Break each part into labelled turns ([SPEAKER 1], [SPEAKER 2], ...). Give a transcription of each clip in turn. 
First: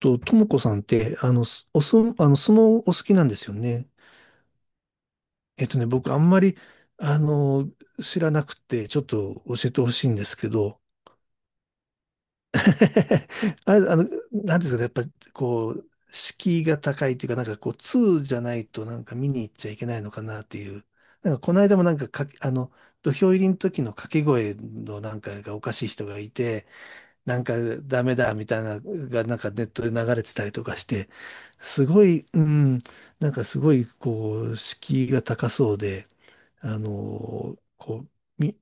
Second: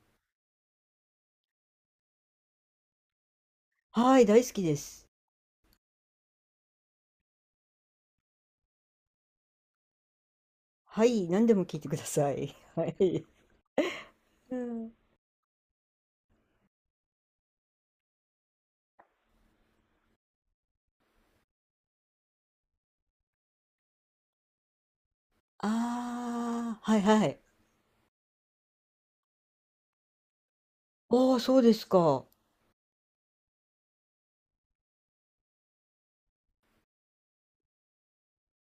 [SPEAKER 1] ともこさんって、すおそ、相撲お好きなんですよね。
[SPEAKER 2] はい、大好きです。
[SPEAKER 1] 僕あんまり、あの、知らなくて、ちょっと教えてほしいんですけど、
[SPEAKER 2] はい、何でも聞いてください。はい。
[SPEAKER 1] あれ、
[SPEAKER 2] う
[SPEAKER 1] なんていうんですかね、や
[SPEAKER 2] ん。
[SPEAKER 1] っぱ、こう、敷居が高いというか、なんかこう、通じゃないとなんか見に行っちゃいけないのかなっていう。なんかこの間もなんか土俵入りの時の掛け声のなんかがおかしい人がいて、
[SPEAKER 2] ああ、はいは
[SPEAKER 1] な
[SPEAKER 2] い。
[SPEAKER 1] んかダメだみたいなのがなんかネットで流れてたりとかして、
[SPEAKER 2] ああ、そうで
[SPEAKER 1] す
[SPEAKER 2] す
[SPEAKER 1] ご
[SPEAKER 2] か。
[SPEAKER 1] い、なんかすごいこう、敷居が高そうで、こう、み、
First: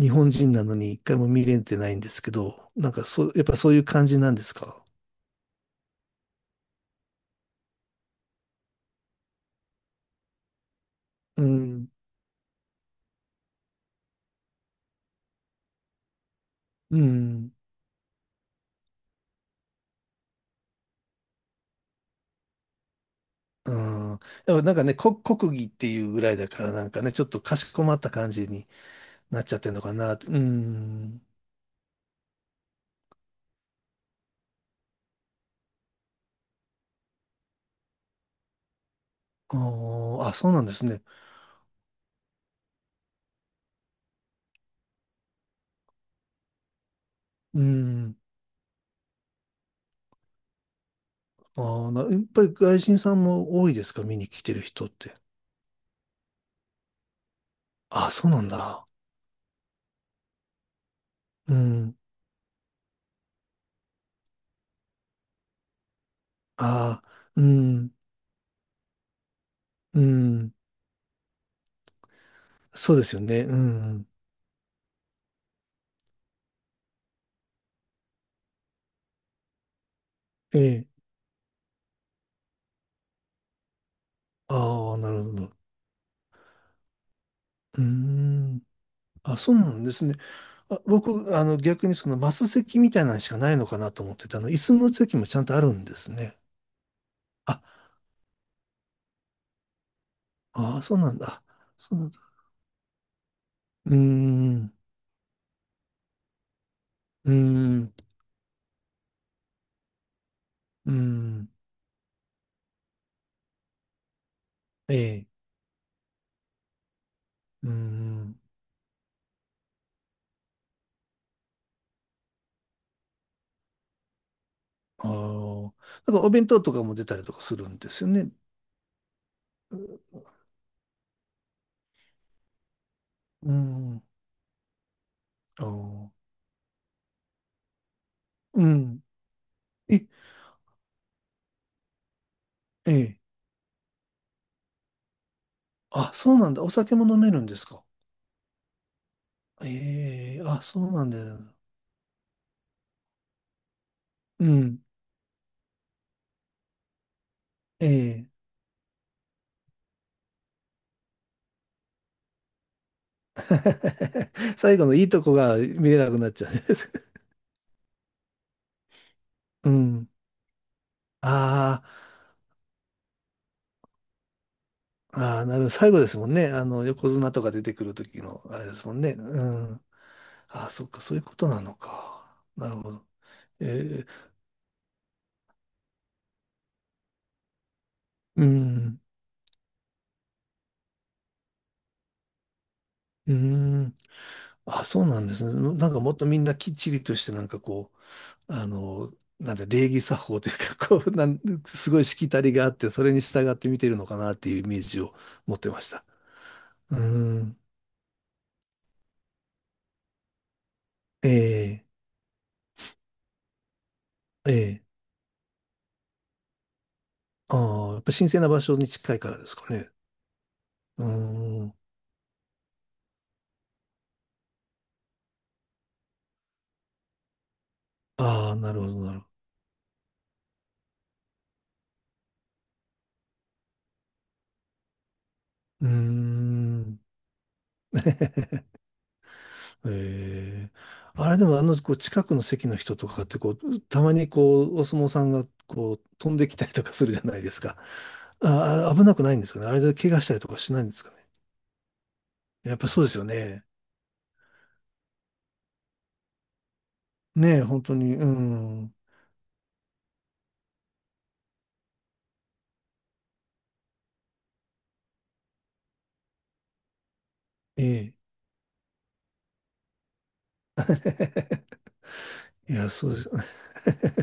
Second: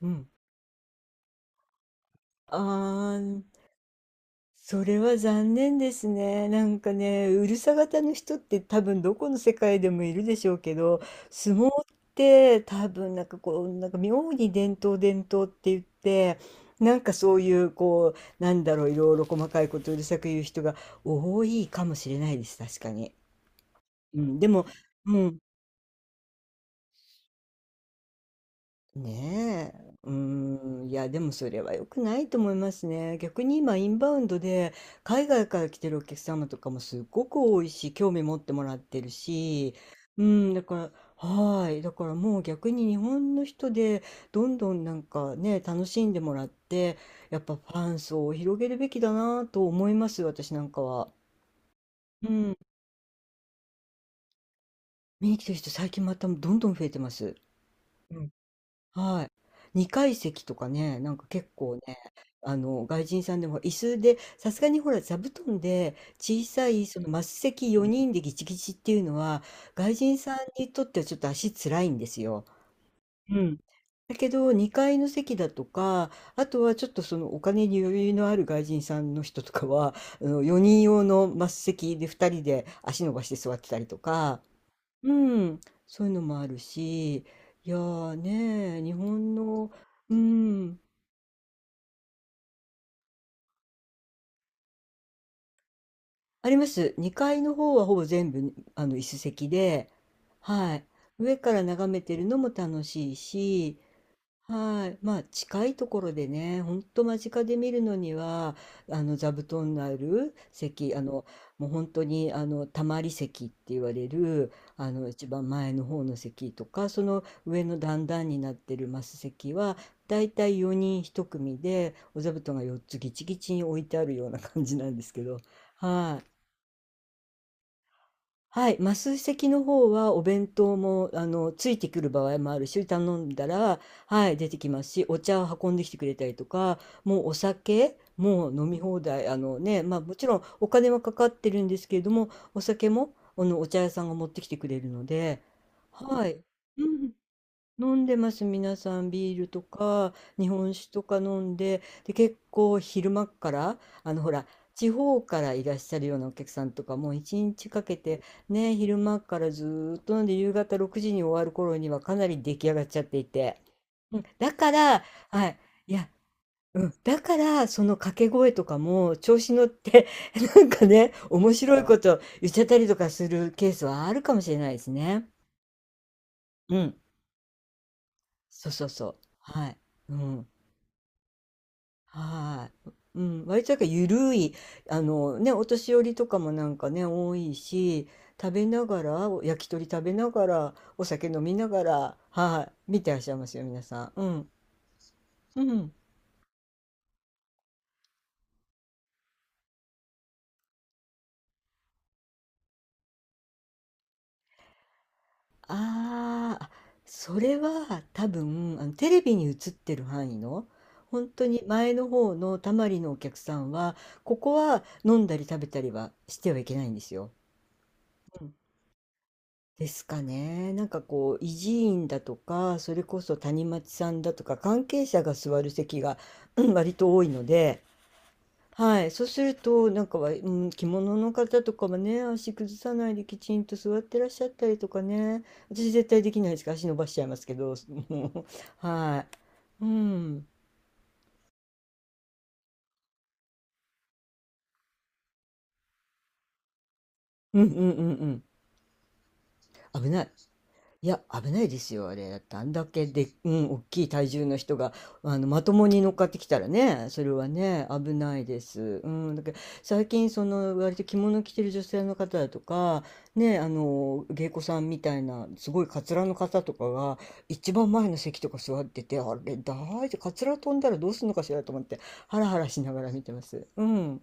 [SPEAKER 2] うん。
[SPEAKER 1] 本人なのに一回も見れてないんですけ
[SPEAKER 2] あ
[SPEAKER 1] ど、なんか
[SPEAKER 2] あ、
[SPEAKER 1] そう、やっぱそういう感じなんです
[SPEAKER 2] そ
[SPEAKER 1] か？
[SPEAKER 2] れは残念ですね。なんかね、うるさ型の人って多分どこの世界でもいるでしょうけど、
[SPEAKER 1] う
[SPEAKER 2] 相撲っ
[SPEAKER 1] ん、
[SPEAKER 2] て多分なんかこう、なんか妙に伝統伝統って言って、な
[SPEAKER 1] う
[SPEAKER 2] んかそうい
[SPEAKER 1] ん、
[SPEAKER 2] うこう、なんだろう、いろいろ細かいことをうるさく言う人が多いかもしれないです。確かに。
[SPEAKER 1] う
[SPEAKER 2] う
[SPEAKER 1] ん。
[SPEAKER 2] ん、で
[SPEAKER 1] でも
[SPEAKER 2] も、
[SPEAKER 1] なんかね、
[SPEAKER 2] うん、
[SPEAKER 1] 国技っていうぐらいだからなんかね、ちょっとかしこまった感じになっちゃって
[SPEAKER 2] ね
[SPEAKER 1] るのか
[SPEAKER 2] え、う
[SPEAKER 1] な。う
[SPEAKER 2] ん、いや、で
[SPEAKER 1] ん。
[SPEAKER 2] もそれは良くないと思いますね。逆に今、インバウンドで、海外から来てるお客様とかもすっごく多いし、興味持ってもらってる
[SPEAKER 1] あ
[SPEAKER 2] し、う
[SPEAKER 1] ーあ、そう
[SPEAKER 2] ん、
[SPEAKER 1] な
[SPEAKER 2] だ
[SPEAKER 1] んです
[SPEAKER 2] か
[SPEAKER 1] ね。
[SPEAKER 2] ら、はい、だからもう逆に日本の人で、どんどんなんかね、楽しんでもらって、やっぱフ
[SPEAKER 1] う
[SPEAKER 2] ァン
[SPEAKER 1] ん。
[SPEAKER 2] 層を広げるべきだなと思います、私なんかは。
[SPEAKER 1] ああ、やっ
[SPEAKER 2] う
[SPEAKER 1] ぱり
[SPEAKER 2] ん、
[SPEAKER 1] 外人さんも多いですか？見に来てる人って。
[SPEAKER 2] 見に来てる人、最近またどんどん増えてます。
[SPEAKER 1] ああ、
[SPEAKER 2] う
[SPEAKER 1] そう
[SPEAKER 2] ん、
[SPEAKER 1] なんだ。
[SPEAKER 2] はい。二階席とかね、なんか結
[SPEAKER 1] う
[SPEAKER 2] 構
[SPEAKER 1] ん。
[SPEAKER 2] ね、外人さんでも椅子で、さすがにほら座布団で小さいそ
[SPEAKER 1] ああ、
[SPEAKER 2] のマス
[SPEAKER 1] う
[SPEAKER 2] 席
[SPEAKER 1] ん、
[SPEAKER 2] 4人でギチギチっていうのは、外
[SPEAKER 1] う
[SPEAKER 2] 人さん
[SPEAKER 1] ん。
[SPEAKER 2] にとってはちょっと足つらいんですよ。
[SPEAKER 1] そうですよ
[SPEAKER 2] う
[SPEAKER 1] ね。う
[SPEAKER 2] ん。
[SPEAKER 1] ん。
[SPEAKER 2] だけど2階の席だとか、あとはちょっとそのお金に余裕のある外人さんの人とかは
[SPEAKER 1] え
[SPEAKER 2] 4人
[SPEAKER 1] え。
[SPEAKER 2] 用のマス席で2人で足伸ばして座ってたりとか、
[SPEAKER 1] ああ、な
[SPEAKER 2] う
[SPEAKER 1] るほど。
[SPEAKER 2] ん、そういうのもあるし、いや
[SPEAKER 1] うー
[SPEAKER 2] ー
[SPEAKER 1] ん。
[SPEAKER 2] ね、日本
[SPEAKER 1] あ、そう
[SPEAKER 2] の、
[SPEAKER 1] なんです
[SPEAKER 2] う
[SPEAKER 1] ね。あ、
[SPEAKER 2] ん、
[SPEAKER 1] 僕、逆にそのマス席みたいなのしかないのかなと思ってたの、椅子の席もちゃんとあるんですね。
[SPEAKER 2] あります。2階の
[SPEAKER 1] あ、
[SPEAKER 2] 方はほぼ全部、椅子席で、は
[SPEAKER 1] ああ、
[SPEAKER 2] い。
[SPEAKER 1] そうなん
[SPEAKER 2] 上
[SPEAKER 1] だ。
[SPEAKER 2] から眺
[SPEAKER 1] そう
[SPEAKER 2] め
[SPEAKER 1] なん
[SPEAKER 2] て
[SPEAKER 1] だ。
[SPEAKER 2] るのも楽しいし、
[SPEAKER 1] うーん、
[SPEAKER 2] はい。まあ、近いところでね、ほんと間
[SPEAKER 1] うー
[SPEAKER 2] 近で見る
[SPEAKER 1] ん、
[SPEAKER 2] のには、座布団のある
[SPEAKER 1] う
[SPEAKER 2] 席、
[SPEAKER 1] ーん、
[SPEAKER 2] もう本当に、たまり席って言われる、
[SPEAKER 1] え
[SPEAKER 2] 一
[SPEAKER 1] え、
[SPEAKER 2] 番前の方の席とか、その上
[SPEAKER 1] うー
[SPEAKER 2] の段々
[SPEAKER 1] ん。
[SPEAKER 2] になってるマス席は、だいたい4人一組で、お座布団が4つギチギチに置いてあるような感じなんで
[SPEAKER 1] あ
[SPEAKER 2] すけど、
[SPEAKER 1] あ、なん
[SPEAKER 2] は
[SPEAKER 1] か
[SPEAKER 2] い。
[SPEAKER 1] お弁当とかも出たりとかするんですよね。
[SPEAKER 2] はい、マス席の方はお弁当も、ついてくる場合もあるし、頼んだ
[SPEAKER 1] う
[SPEAKER 2] ら、
[SPEAKER 1] ん。
[SPEAKER 2] はい、出てきますし、お茶を
[SPEAKER 1] あ
[SPEAKER 2] 運んできてくれた
[SPEAKER 1] あ、
[SPEAKER 2] りとか、もうお酒、もう
[SPEAKER 1] う
[SPEAKER 2] 飲み放
[SPEAKER 1] ん。
[SPEAKER 2] 題、あのね、まあ
[SPEAKER 1] え、
[SPEAKER 2] もちろんお金はかかってるんですけれども、お酒
[SPEAKER 1] え
[SPEAKER 2] も、
[SPEAKER 1] え。
[SPEAKER 2] お茶屋さんが持ってきてくれるので、
[SPEAKER 1] あ、
[SPEAKER 2] は
[SPEAKER 1] そう
[SPEAKER 2] い。
[SPEAKER 1] なんだ。お
[SPEAKER 2] う
[SPEAKER 1] 酒も飲
[SPEAKER 2] ん、
[SPEAKER 1] めるんですか？
[SPEAKER 2] 飲んでます、皆さん。ビールとか、
[SPEAKER 1] ええ、
[SPEAKER 2] 日
[SPEAKER 1] あ、
[SPEAKER 2] 本
[SPEAKER 1] そ
[SPEAKER 2] 酒
[SPEAKER 1] う
[SPEAKER 2] と
[SPEAKER 1] なん
[SPEAKER 2] か
[SPEAKER 1] だ
[SPEAKER 2] 飲
[SPEAKER 1] よ。
[SPEAKER 2] んで、で、結構昼間っから、ほ
[SPEAKER 1] う
[SPEAKER 2] ら、
[SPEAKER 1] ん。
[SPEAKER 2] 地方からいらっしゃるようなお客さんとか、もう一日か
[SPEAKER 1] え
[SPEAKER 2] けて、
[SPEAKER 1] え。
[SPEAKER 2] ね、昼間っからずーっと飲んで、夕方6時に終わる頃にはかなり出来上がっちゃっていて。うん、だ か
[SPEAKER 1] 最後の
[SPEAKER 2] ら、
[SPEAKER 1] いいとこ
[SPEAKER 2] は
[SPEAKER 1] が
[SPEAKER 2] い、
[SPEAKER 1] 見
[SPEAKER 2] い
[SPEAKER 1] れ
[SPEAKER 2] や、
[SPEAKER 1] なくなっちゃうんで
[SPEAKER 2] うん、
[SPEAKER 1] す。
[SPEAKER 2] だから、その掛け声とかも、調子 乗っ
[SPEAKER 1] う
[SPEAKER 2] て
[SPEAKER 1] ん。
[SPEAKER 2] なんかね、面白
[SPEAKER 1] あ
[SPEAKER 2] いこと言っちゃったりとかするケースはあるかもしれないですね。
[SPEAKER 1] あ、ああ、なるほど。最後ですもんね。
[SPEAKER 2] うん、
[SPEAKER 1] 横綱とか出てくる時の、あれ
[SPEAKER 2] そう
[SPEAKER 1] で
[SPEAKER 2] そ
[SPEAKER 1] す
[SPEAKER 2] う
[SPEAKER 1] もん
[SPEAKER 2] そ
[SPEAKER 1] ね。
[SPEAKER 2] う。は
[SPEAKER 1] うん。
[SPEAKER 2] い。うん。
[SPEAKER 1] ああ、そっか、そういうことなのか。な
[SPEAKER 2] は
[SPEAKER 1] る
[SPEAKER 2] い。
[SPEAKER 1] ほど。
[SPEAKER 2] うん、割
[SPEAKER 1] え
[SPEAKER 2] となんか
[SPEAKER 1] え、
[SPEAKER 2] 緩い、あのね、お年寄りとかもなんかね、多いし、
[SPEAKER 1] う
[SPEAKER 2] 食べな
[SPEAKER 1] ん。
[SPEAKER 2] がら、お焼き鳥食べながら、お酒飲みながら、はい、見てらっしゃ
[SPEAKER 1] う
[SPEAKER 2] いますよ、皆
[SPEAKER 1] ん。
[SPEAKER 2] さん。うん。
[SPEAKER 1] あ、そうなんです
[SPEAKER 2] う
[SPEAKER 1] ね。な
[SPEAKER 2] ん。
[SPEAKER 1] んかもっとみんなきっちりとして、なんかこう、なんて礼儀作法というか、こう、すごいしきたりがあって、それに従って見てるのかなっていうイメージを持ってました。
[SPEAKER 2] あーあ、
[SPEAKER 1] う
[SPEAKER 2] そ
[SPEAKER 1] ー
[SPEAKER 2] れ
[SPEAKER 1] ん。
[SPEAKER 2] は多分、テレビに映ってる範囲の、本当に
[SPEAKER 1] ええ
[SPEAKER 2] 前の方のたまりのお客さんは、ここは
[SPEAKER 1] ええ
[SPEAKER 2] 飲んだり食べたりはしてはいけないんですよ。
[SPEAKER 1] ああ、やっぱ神聖な場所に近いからですか
[SPEAKER 2] で
[SPEAKER 1] ね。
[SPEAKER 2] すかね。なんか
[SPEAKER 1] う
[SPEAKER 2] こう、維
[SPEAKER 1] ー
[SPEAKER 2] 持
[SPEAKER 1] ん。
[SPEAKER 2] 員だとか、それこそ谷町さんだとか、関係者が座る席が、うん、割と多いので、
[SPEAKER 1] ああ、なるほど、
[SPEAKER 2] はい。
[SPEAKER 1] なる
[SPEAKER 2] そう
[SPEAKER 1] ほ
[SPEAKER 2] すると、なんかは、うん、着物の方とかもね、足崩さないできちんと座ってらっしゃったりとかね。
[SPEAKER 1] ど。う
[SPEAKER 2] 私
[SPEAKER 1] ー
[SPEAKER 2] 絶対できないですから、足伸
[SPEAKER 1] ん。
[SPEAKER 2] ばしちゃいますけど、もう、はい。うん。
[SPEAKER 1] ええあれでもこう近くの席の人とかってこう、たまにこう、お相撲さんがこう、飛んできたりとかするじゃないで
[SPEAKER 2] う
[SPEAKER 1] す
[SPEAKER 2] ん
[SPEAKER 1] か。
[SPEAKER 2] うんうん
[SPEAKER 1] ああ、危なくないんですかね。あれで
[SPEAKER 2] うん。危
[SPEAKER 1] 怪我
[SPEAKER 2] な
[SPEAKER 1] し
[SPEAKER 2] い。
[SPEAKER 1] たりとかしないんです
[SPEAKER 2] い
[SPEAKER 1] かね。
[SPEAKER 2] や、危ないですよ、あれ。だってあん
[SPEAKER 1] やっ
[SPEAKER 2] だ
[SPEAKER 1] ぱそう
[SPEAKER 2] け
[SPEAKER 1] ですよ
[SPEAKER 2] で、う
[SPEAKER 1] ね。
[SPEAKER 2] ん、大きい体重の人が、まともに乗っかってきたらね、それは
[SPEAKER 1] ねえ、本
[SPEAKER 2] ね、
[SPEAKER 1] 当
[SPEAKER 2] 危
[SPEAKER 1] に。う
[SPEAKER 2] ないで
[SPEAKER 1] ん。
[SPEAKER 2] す。うん、だけど、最近、その、割と着物着てる女性の方だとか、ね、芸妓さんみたいな、すごいカツラの方とかが、一
[SPEAKER 1] え
[SPEAKER 2] 番前
[SPEAKER 1] え。
[SPEAKER 2] の席とか座ってて、あれ、大丈夫、カツラ飛んだらどうするのかしらと 思って、ハラハラ
[SPEAKER 1] い
[SPEAKER 2] し
[SPEAKER 1] や、
[SPEAKER 2] なが
[SPEAKER 1] そう
[SPEAKER 2] ら
[SPEAKER 1] で
[SPEAKER 2] 見てます。
[SPEAKER 1] す。
[SPEAKER 2] うん。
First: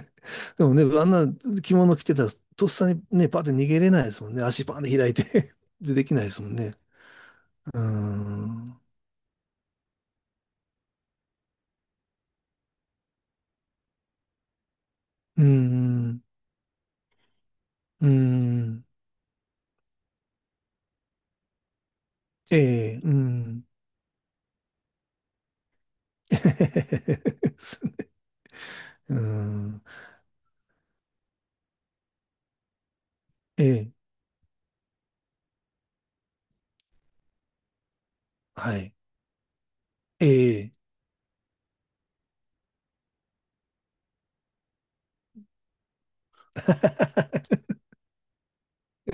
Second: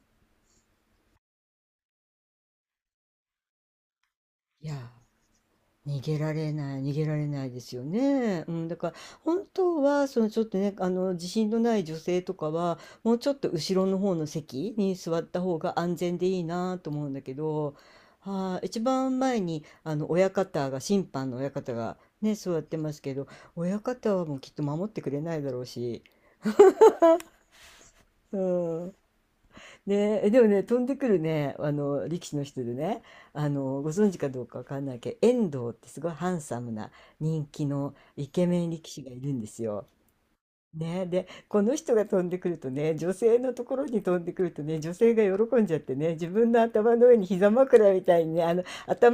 [SPEAKER 1] でもね、あんな着物着てたら、とっさにね、パッて逃げれないですもんね。足
[SPEAKER 2] いや
[SPEAKER 1] パーンで開いて
[SPEAKER 2] ー、逃
[SPEAKER 1] でき
[SPEAKER 2] げ
[SPEAKER 1] ないで
[SPEAKER 2] ら
[SPEAKER 1] すも
[SPEAKER 2] れ
[SPEAKER 1] んね。
[SPEAKER 2] ない、逃げられないです
[SPEAKER 1] うー
[SPEAKER 2] よね。う
[SPEAKER 1] ん。
[SPEAKER 2] ん、だ
[SPEAKER 1] う
[SPEAKER 2] から本当はそのちょっとね、あの自信のない女性とかはもうちょっと後ろの方の席に座った
[SPEAKER 1] ー
[SPEAKER 2] 方が安全
[SPEAKER 1] ん。
[SPEAKER 2] でいいなと思うんだけど、
[SPEAKER 1] うー
[SPEAKER 2] はあ、一
[SPEAKER 1] ん。
[SPEAKER 2] 番前にあの親方が審判の親方がね、座
[SPEAKER 1] え
[SPEAKER 2] ってま
[SPEAKER 1] え、
[SPEAKER 2] す
[SPEAKER 1] う
[SPEAKER 2] けど、
[SPEAKER 1] ん。
[SPEAKER 2] 親方はもうきっと守ってくれないだろうし、うん。
[SPEAKER 1] うん。
[SPEAKER 2] ねえ、でもね、飛んでくるね、力士の人でね、
[SPEAKER 1] え
[SPEAKER 2] ご
[SPEAKER 1] え。
[SPEAKER 2] 存知かどうかわかんないけど、遠藤ってすごいハンサムな人気のイケメン
[SPEAKER 1] は
[SPEAKER 2] 力
[SPEAKER 1] い。
[SPEAKER 2] 士がいるんですよ。
[SPEAKER 1] ええ。
[SPEAKER 2] ねで、この人が飛んでくるとね、女性のところに飛んでくるとね、女性が喜んじゃってね、自分の頭の上に膝 枕みたいにね、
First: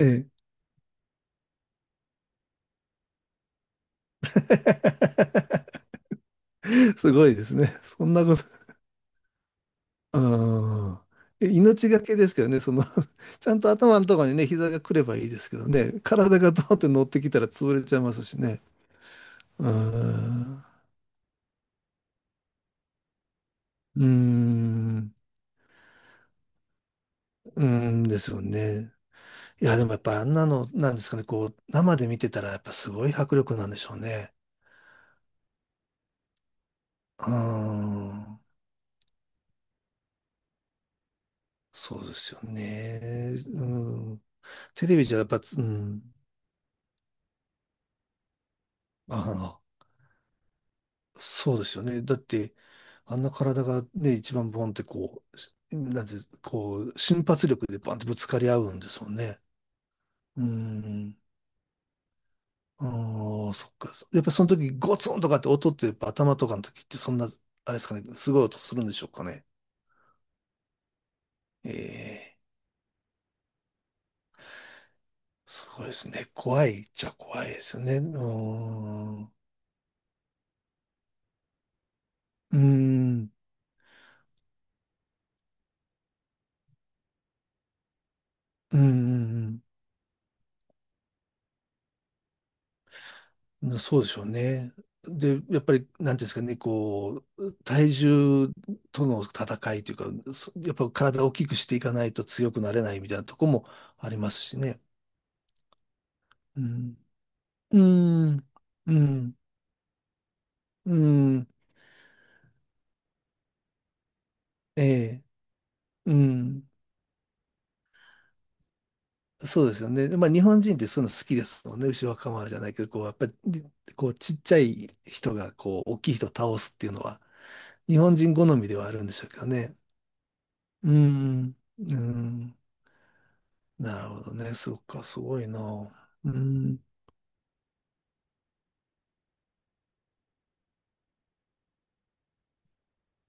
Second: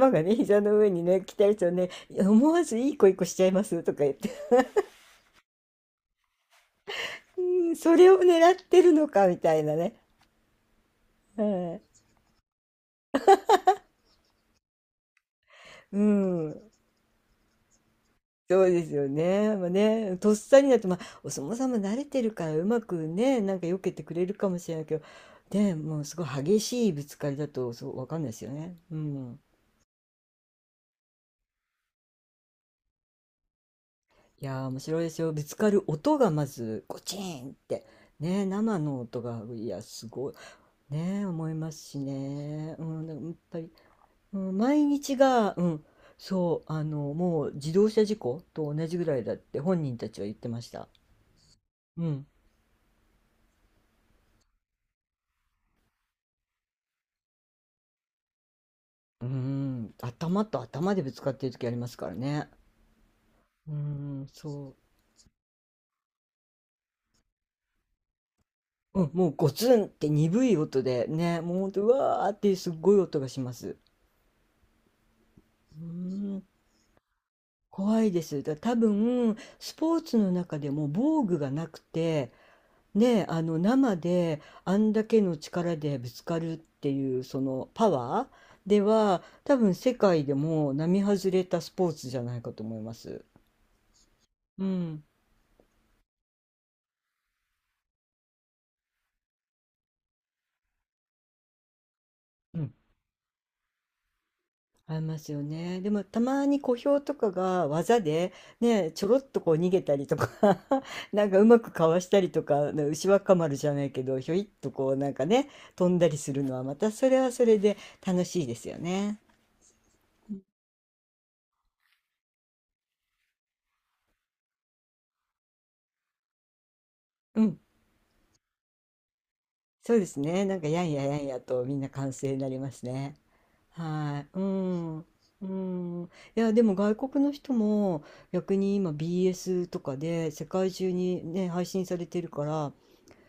[SPEAKER 1] え
[SPEAKER 2] が
[SPEAKER 1] え。
[SPEAKER 2] ね、膝の上にね、来たりするとね、思わずいい子いい子しちゃいますとか言って、
[SPEAKER 1] すごいですね。
[SPEAKER 2] うん、そ
[SPEAKER 1] そ
[SPEAKER 2] れ
[SPEAKER 1] ん
[SPEAKER 2] を
[SPEAKER 1] なこと。
[SPEAKER 2] 狙ってるのかみたいなね。
[SPEAKER 1] うん。
[SPEAKER 2] は
[SPEAKER 1] 命が
[SPEAKER 2] い、
[SPEAKER 1] けですけどね、ちゃんと頭のところにね、膝が来ればいいですけど
[SPEAKER 2] う
[SPEAKER 1] ね、体がド
[SPEAKER 2] ん、
[SPEAKER 1] ーンって乗ってきたら潰れちゃいますし
[SPEAKER 2] そ
[SPEAKER 1] ね。
[SPEAKER 2] うですよね。ま
[SPEAKER 1] うー
[SPEAKER 2] あね、とっさ
[SPEAKER 1] ん。
[SPEAKER 2] になって、まあ、お相撲さんも慣れてるから、うまくね、なんか避け
[SPEAKER 1] う
[SPEAKER 2] て
[SPEAKER 1] ー
[SPEAKER 2] くれるかもしれないけど、
[SPEAKER 1] ん。
[SPEAKER 2] ね、もうすごい激しいぶつかりだ
[SPEAKER 1] うー
[SPEAKER 2] と、そう、
[SPEAKER 1] ん
[SPEAKER 2] わか
[SPEAKER 1] で
[SPEAKER 2] んない
[SPEAKER 1] す
[SPEAKER 2] で
[SPEAKER 1] よ
[SPEAKER 2] すよね。
[SPEAKER 1] ね。
[SPEAKER 2] うん。
[SPEAKER 1] いや、でもやっぱあんなの、なんですかね、こう、生で見てたらやっぱすごい迫力なんでしょうね。
[SPEAKER 2] いやー、面白いですよ。ぶつかる音がまず、ゴチ
[SPEAKER 1] うー
[SPEAKER 2] ーンって。
[SPEAKER 1] ん。
[SPEAKER 2] ね、生の音が、いや、すごい。ね、思いますし
[SPEAKER 1] そうですよ
[SPEAKER 2] ね。うん、だからやっ
[SPEAKER 1] ね。
[SPEAKER 2] ぱ
[SPEAKER 1] う
[SPEAKER 2] り、
[SPEAKER 1] ん。
[SPEAKER 2] うん、毎
[SPEAKER 1] テレビじ
[SPEAKER 2] 日
[SPEAKER 1] ゃやっぱ、
[SPEAKER 2] が、
[SPEAKER 1] う
[SPEAKER 2] うん、
[SPEAKER 1] ん。
[SPEAKER 2] そう、もう自動車事故と同じぐら
[SPEAKER 1] あ
[SPEAKER 2] いだって
[SPEAKER 1] あ、
[SPEAKER 2] 本人たちは言ってました。
[SPEAKER 1] そうですよね。
[SPEAKER 2] う
[SPEAKER 1] だっ
[SPEAKER 2] ん。
[SPEAKER 1] て、あんな体がね、一番ボンってこう、なんて、こう、瞬発力でバンってぶつかり合うんですもん
[SPEAKER 2] うー
[SPEAKER 1] ね。
[SPEAKER 2] ん、頭
[SPEAKER 1] う
[SPEAKER 2] と頭でぶ
[SPEAKER 1] ん。
[SPEAKER 2] つかってる時ありますからね。
[SPEAKER 1] ああ、そ
[SPEAKER 2] う
[SPEAKER 1] っ
[SPEAKER 2] ー
[SPEAKER 1] か。やっ
[SPEAKER 2] ん、
[SPEAKER 1] ぱその時
[SPEAKER 2] そ
[SPEAKER 1] ゴツンとかって音ってやっぱ頭とかの時ってそんな、あれですかね、すごい音するんで
[SPEAKER 2] う。う
[SPEAKER 1] しょう
[SPEAKER 2] ん、
[SPEAKER 1] か
[SPEAKER 2] もう
[SPEAKER 1] ね。
[SPEAKER 2] ゴツンって鈍い音でね、もうほん
[SPEAKER 1] え
[SPEAKER 2] と、うわーっ
[SPEAKER 1] え、
[SPEAKER 2] ていうすっごい音がします。うー
[SPEAKER 1] そうですね。
[SPEAKER 2] ん、
[SPEAKER 1] 怖いっちゃ怖いですよね。
[SPEAKER 2] 怖い
[SPEAKER 1] う
[SPEAKER 2] で
[SPEAKER 1] ー
[SPEAKER 2] す。だ多
[SPEAKER 1] ん。う
[SPEAKER 2] 分、スポーツの中でも防具がなくて、
[SPEAKER 1] ー
[SPEAKER 2] ね、
[SPEAKER 1] ん。
[SPEAKER 2] 生であんだけの力でぶつかるっていう、そのパワー
[SPEAKER 1] うー
[SPEAKER 2] では、多
[SPEAKER 1] ん。
[SPEAKER 2] 分世界でも並外れたスポーツじゃないかと思います。
[SPEAKER 1] そうでしょう
[SPEAKER 2] う
[SPEAKER 1] ね。
[SPEAKER 2] ん。
[SPEAKER 1] で、やっぱり、なんていうんですかね、こう、体重との戦いというか、やっぱ体を大きくしていかないと強
[SPEAKER 2] う
[SPEAKER 1] くな
[SPEAKER 2] ん、
[SPEAKER 1] れないみたいなとこもありますしね。
[SPEAKER 2] ありますよね。でもたまに
[SPEAKER 1] う
[SPEAKER 2] 小
[SPEAKER 1] ん。
[SPEAKER 2] 兵とかが
[SPEAKER 1] う
[SPEAKER 2] 技
[SPEAKER 1] ー
[SPEAKER 2] で
[SPEAKER 1] ん。
[SPEAKER 2] ね、
[SPEAKER 1] う
[SPEAKER 2] ちょろっ
[SPEAKER 1] ん。
[SPEAKER 2] とこう逃げたりとか
[SPEAKER 1] う
[SPEAKER 2] なんかう
[SPEAKER 1] ん。
[SPEAKER 2] まくかわしたりとか、な牛若丸じゃないけど、ひょいっと
[SPEAKER 1] え
[SPEAKER 2] こうなん
[SPEAKER 1] え。
[SPEAKER 2] かね、飛んだ
[SPEAKER 1] う
[SPEAKER 2] りするのは
[SPEAKER 1] ん。
[SPEAKER 2] またそれはそれで楽しいですよね。
[SPEAKER 1] そうですよね。でまあ、日本人ってそういうの好きですもんね。牛若丸じゃないけど、こう、やっぱり、こう、ちっちゃい人が、こう、大きい人を倒すっていうのは、
[SPEAKER 2] うん、
[SPEAKER 1] 日本人好みではあるんでしょうけどね。
[SPEAKER 2] そうですね。なんかやん
[SPEAKER 1] う
[SPEAKER 2] ややんや
[SPEAKER 1] ん。
[SPEAKER 2] とみんな
[SPEAKER 1] う
[SPEAKER 2] 歓声になり
[SPEAKER 1] ん。
[SPEAKER 2] ますね。
[SPEAKER 1] なるほ
[SPEAKER 2] はい、
[SPEAKER 1] ど
[SPEAKER 2] う
[SPEAKER 1] ね。そっ
[SPEAKER 2] ん、
[SPEAKER 1] か、すご
[SPEAKER 2] う
[SPEAKER 1] いな。
[SPEAKER 2] ん。
[SPEAKER 1] う
[SPEAKER 2] いや、でも
[SPEAKER 1] ん。
[SPEAKER 2] 外国の人も逆に今 BS とかで世界中にね、配信されてるから、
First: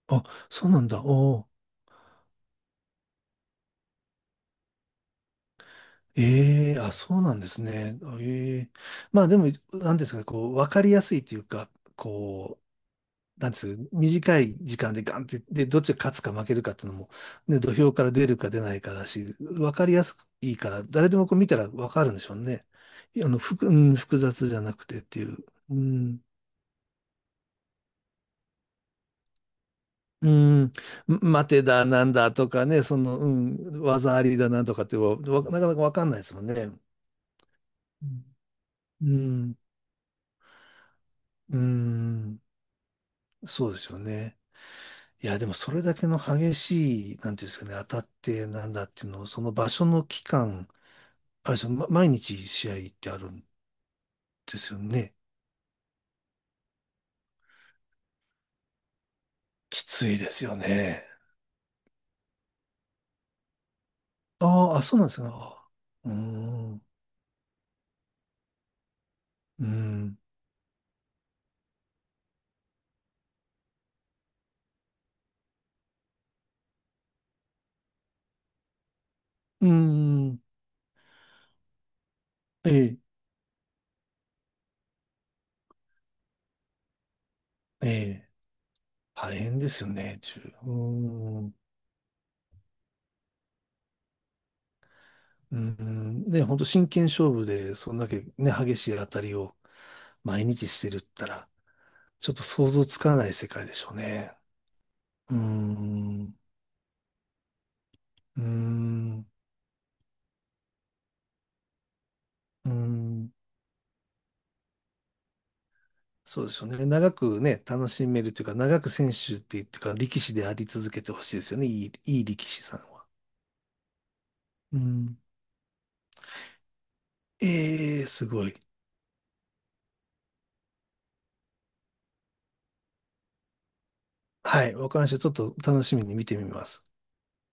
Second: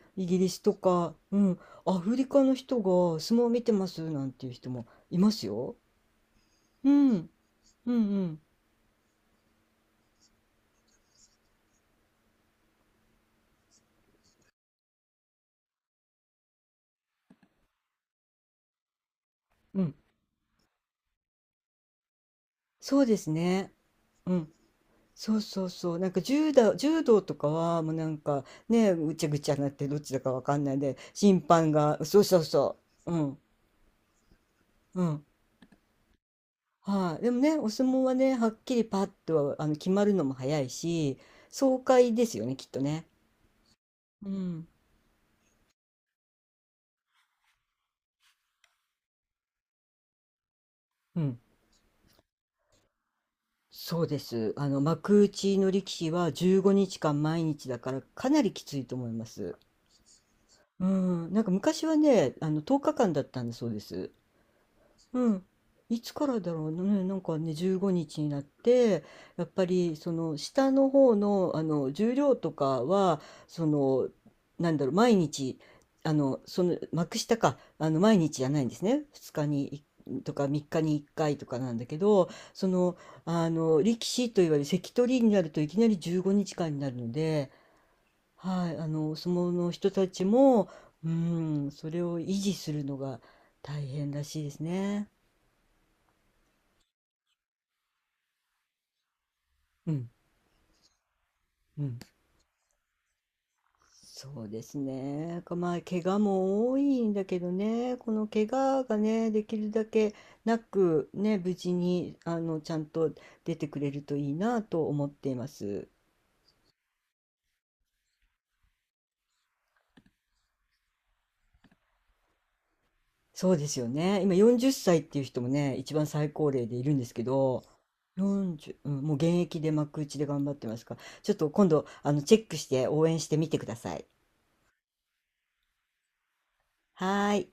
[SPEAKER 1] あ、
[SPEAKER 2] イギリス
[SPEAKER 1] そう
[SPEAKER 2] と
[SPEAKER 1] なんだ。
[SPEAKER 2] か、う
[SPEAKER 1] おー
[SPEAKER 2] ん、アフリカの人が相撲を見てますなんていう人もいますよ。
[SPEAKER 1] ええ
[SPEAKER 2] う
[SPEAKER 1] あ、
[SPEAKER 2] ん、う
[SPEAKER 1] そう
[SPEAKER 2] ん、
[SPEAKER 1] なんです
[SPEAKER 2] う
[SPEAKER 1] ね。あ
[SPEAKER 2] ん、
[SPEAKER 1] ええまあでも、なんですかね、こう、わかりやすいというか、こう、なんですかね、短い時間でガンって、で、どっちが勝つか負けるかっていうのも、ね、土俵から出るか出ないかだし、わ
[SPEAKER 2] う
[SPEAKER 1] かり
[SPEAKER 2] ん、
[SPEAKER 1] やすくいいから、誰でもこう見たらわかるんでしょうね。
[SPEAKER 2] そうで
[SPEAKER 1] いや、
[SPEAKER 2] すね。
[SPEAKER 1] 複
[SPEAKER 2] う
[SPEAKER 1] 雑
[SPEAKER 2] ん、
[SPEAKER 1] じゃなくてってい
[SPEAKER 2] そ
[SPEAKER 1] う。
[SPEAKER 2] うそう
[SPEAKER 1] う
[SPEAKER 2] そう。なん
[SPEAKER 1] ん。
[SPEAKER 2] か柔道、柔道とかはもうなんかね、ぐちゃぐちゃになってどっちだ
[SPEAKER 1] う
[SPEAKER 2] かわかん
[SPEAKER 1] ん、
[SPEAKER 2] ないで、審
[SPEAKER 1] 待て
[SPEAKER 2] 判
[SPEAKER 1] だ
[SPEAKER 2] が、
[SPEAKER 1] なん
[SPEAKER 2] そう
[SPEAKER 1] だ
[SPEAKER 2] そう
[SPEAKER 1] とか
[SPEAKER 2] そ
[SPEAKER 1] ね、
[SPEAKER 2] う。うん、
[SPEAKER 1] 技ありだなんとかって
[SPEAKER 2] うん。
[SPEAKER 1] なかなかわかんないですもんね。
[SPEAKER 2] はい、でもね、お相撲
[SPEAKER 1] う
[SPEAKER 2] は
[SPEAKER 1] ん
[SPEAKER 2] ね、はっきりパッ
[SPEAKER 1] う
[SPEAKER 2] と
[SPEAKER 1] ん、
[SPEAKER 2] あの決まるのも早いし、爽快ですよね、きっとね。
[SPEAKER 1] そうですよ
[SPEAKER 2] う
[SPEAKER 1] ね。
[SPEAKER 2] ん、
[SPEAKER 1] いや、でもそれだけの激しい、なんていうんですかね、当たってなんだっていうのを、その場所の期間、
[SPEAKER 2] うん。
[SPEAKER 1] あれですよ、毎日試合ってあるん
[SPEAKER 2] そうです。
[SPEAKER 1] ですよね。
[SPEAKER 2] 幕内の力士は15日間毎日だからかなりきついと思います。
[SPEAKER 1] きついですよ
[SPEAKER 2] う
[SPEAKER 1] ね。
[SPEAKER 2] ん。なんか昔はね、10日間だったんだそうです。
[SPEAKER 1] あーあ、そうなんです
[SPEAKER 2] う
[SPEAKER 1] ね。
[SPEAKER 2] ん。
[SPEAKER 1] あ
[SPEAKER 2] い
[SPEAKER 1] ー
[SPEAKER 2] つ
[SPEAKER 1] うー
[SPEAKER 2] からだろう
[SPEAKER 1] ん、
[SPEAKER 2] ね。なんかね、15日にちになって、やっ
[SPEAKER 1] う
[SPEAKER 2] ぱ
[SPEAKER 1] ー
[SPEAKER 2] りそ
[SPEAKER 1] ん、
[SPEAKER 2] の下の方の、あの重量とかは、その、なんだろう、毎日、幕下か、毎日じゃないんですね。2日
[SPEAKER 1] うー
[SPEAKER 2] にいと
[SPEAKER 1] ん、
[SPEAKER 2] か3日に1回とかなんだけど、そ
[SPEAKER 1] え
[SPEAKER 2] の、
[SPEAKER 1] え、
[SPEAKER 2] 力士といわれる関取になるといきなり15日間にちかんになるので、
[SPEAKER 1] ええ、
[SPEAKER 2] はい、お相
[SPEAKER 1] 大
[SPEAKER 2] 撲
[SPEAKER 1] 変で
[SPEAKER 2] の
[SPEAKER 1] すよ
[SPEAKER 2] 人た
[SPEAKER 1] ね。
[SPEAKER 2] ち
[SPEAKER 1] う
[SPEAKER 2] も、う
[SPEAKER 1] ーん
[SPEAKER 2] ん、それを維持するのが大変らしいですね。
[SPEAKER 1] うん、ね、本当真剣勝負で、そんだけね、激しい当たりを
[SPEAKER 2] うん。
[SPEAKER 1] 毎日してるったら、
[SPEAKER 2] うん。
[SPEAKER 1] ちょっと想像つかない世界でしょうね。
[SPEAKER 2] そうです
[SPEAKER 1] う
[SPEAKER 2] ね。かまあ、怪我
[SPEAKER 1] ん、う
[SPEAKER 2] も多いんだけどね、この怪我が
[SPEAKER 1] ん、
[SPEAKER 2] ね、できるだけなく、ね、無事に、
[SPEAKER 1] う
[SPEAKER 2] ちゃんと
[SPEAKER 1] ん、
[SPEAKER 2] 出てくれるといいなと思っています。
[SPEAKER 1] そうでしょうね。長くね、楽しめるというか、長く選手っていうか、力士であり続けてほしいですよね。いい力士さんは。
[SPEAKER 2] そうですよね。今40
[SPEAKER 1] う
[SPEAKER 2] 歳っさいって
[SPEAKER 1] ん、
[SPEAKER 2] いう人もね、一番最高齢でいるんですけど、
[SPEAKER 1] ええすごい。
[SPEAKER 2] 40、うん、もう現役で幕内で頑張ってますから、ちょっと今度、チェックして応援してみてください。
[SPEAKER 1] はい、わかりました。ちょっと楽しみに見てみます。
[SPEAKER 2] はーい。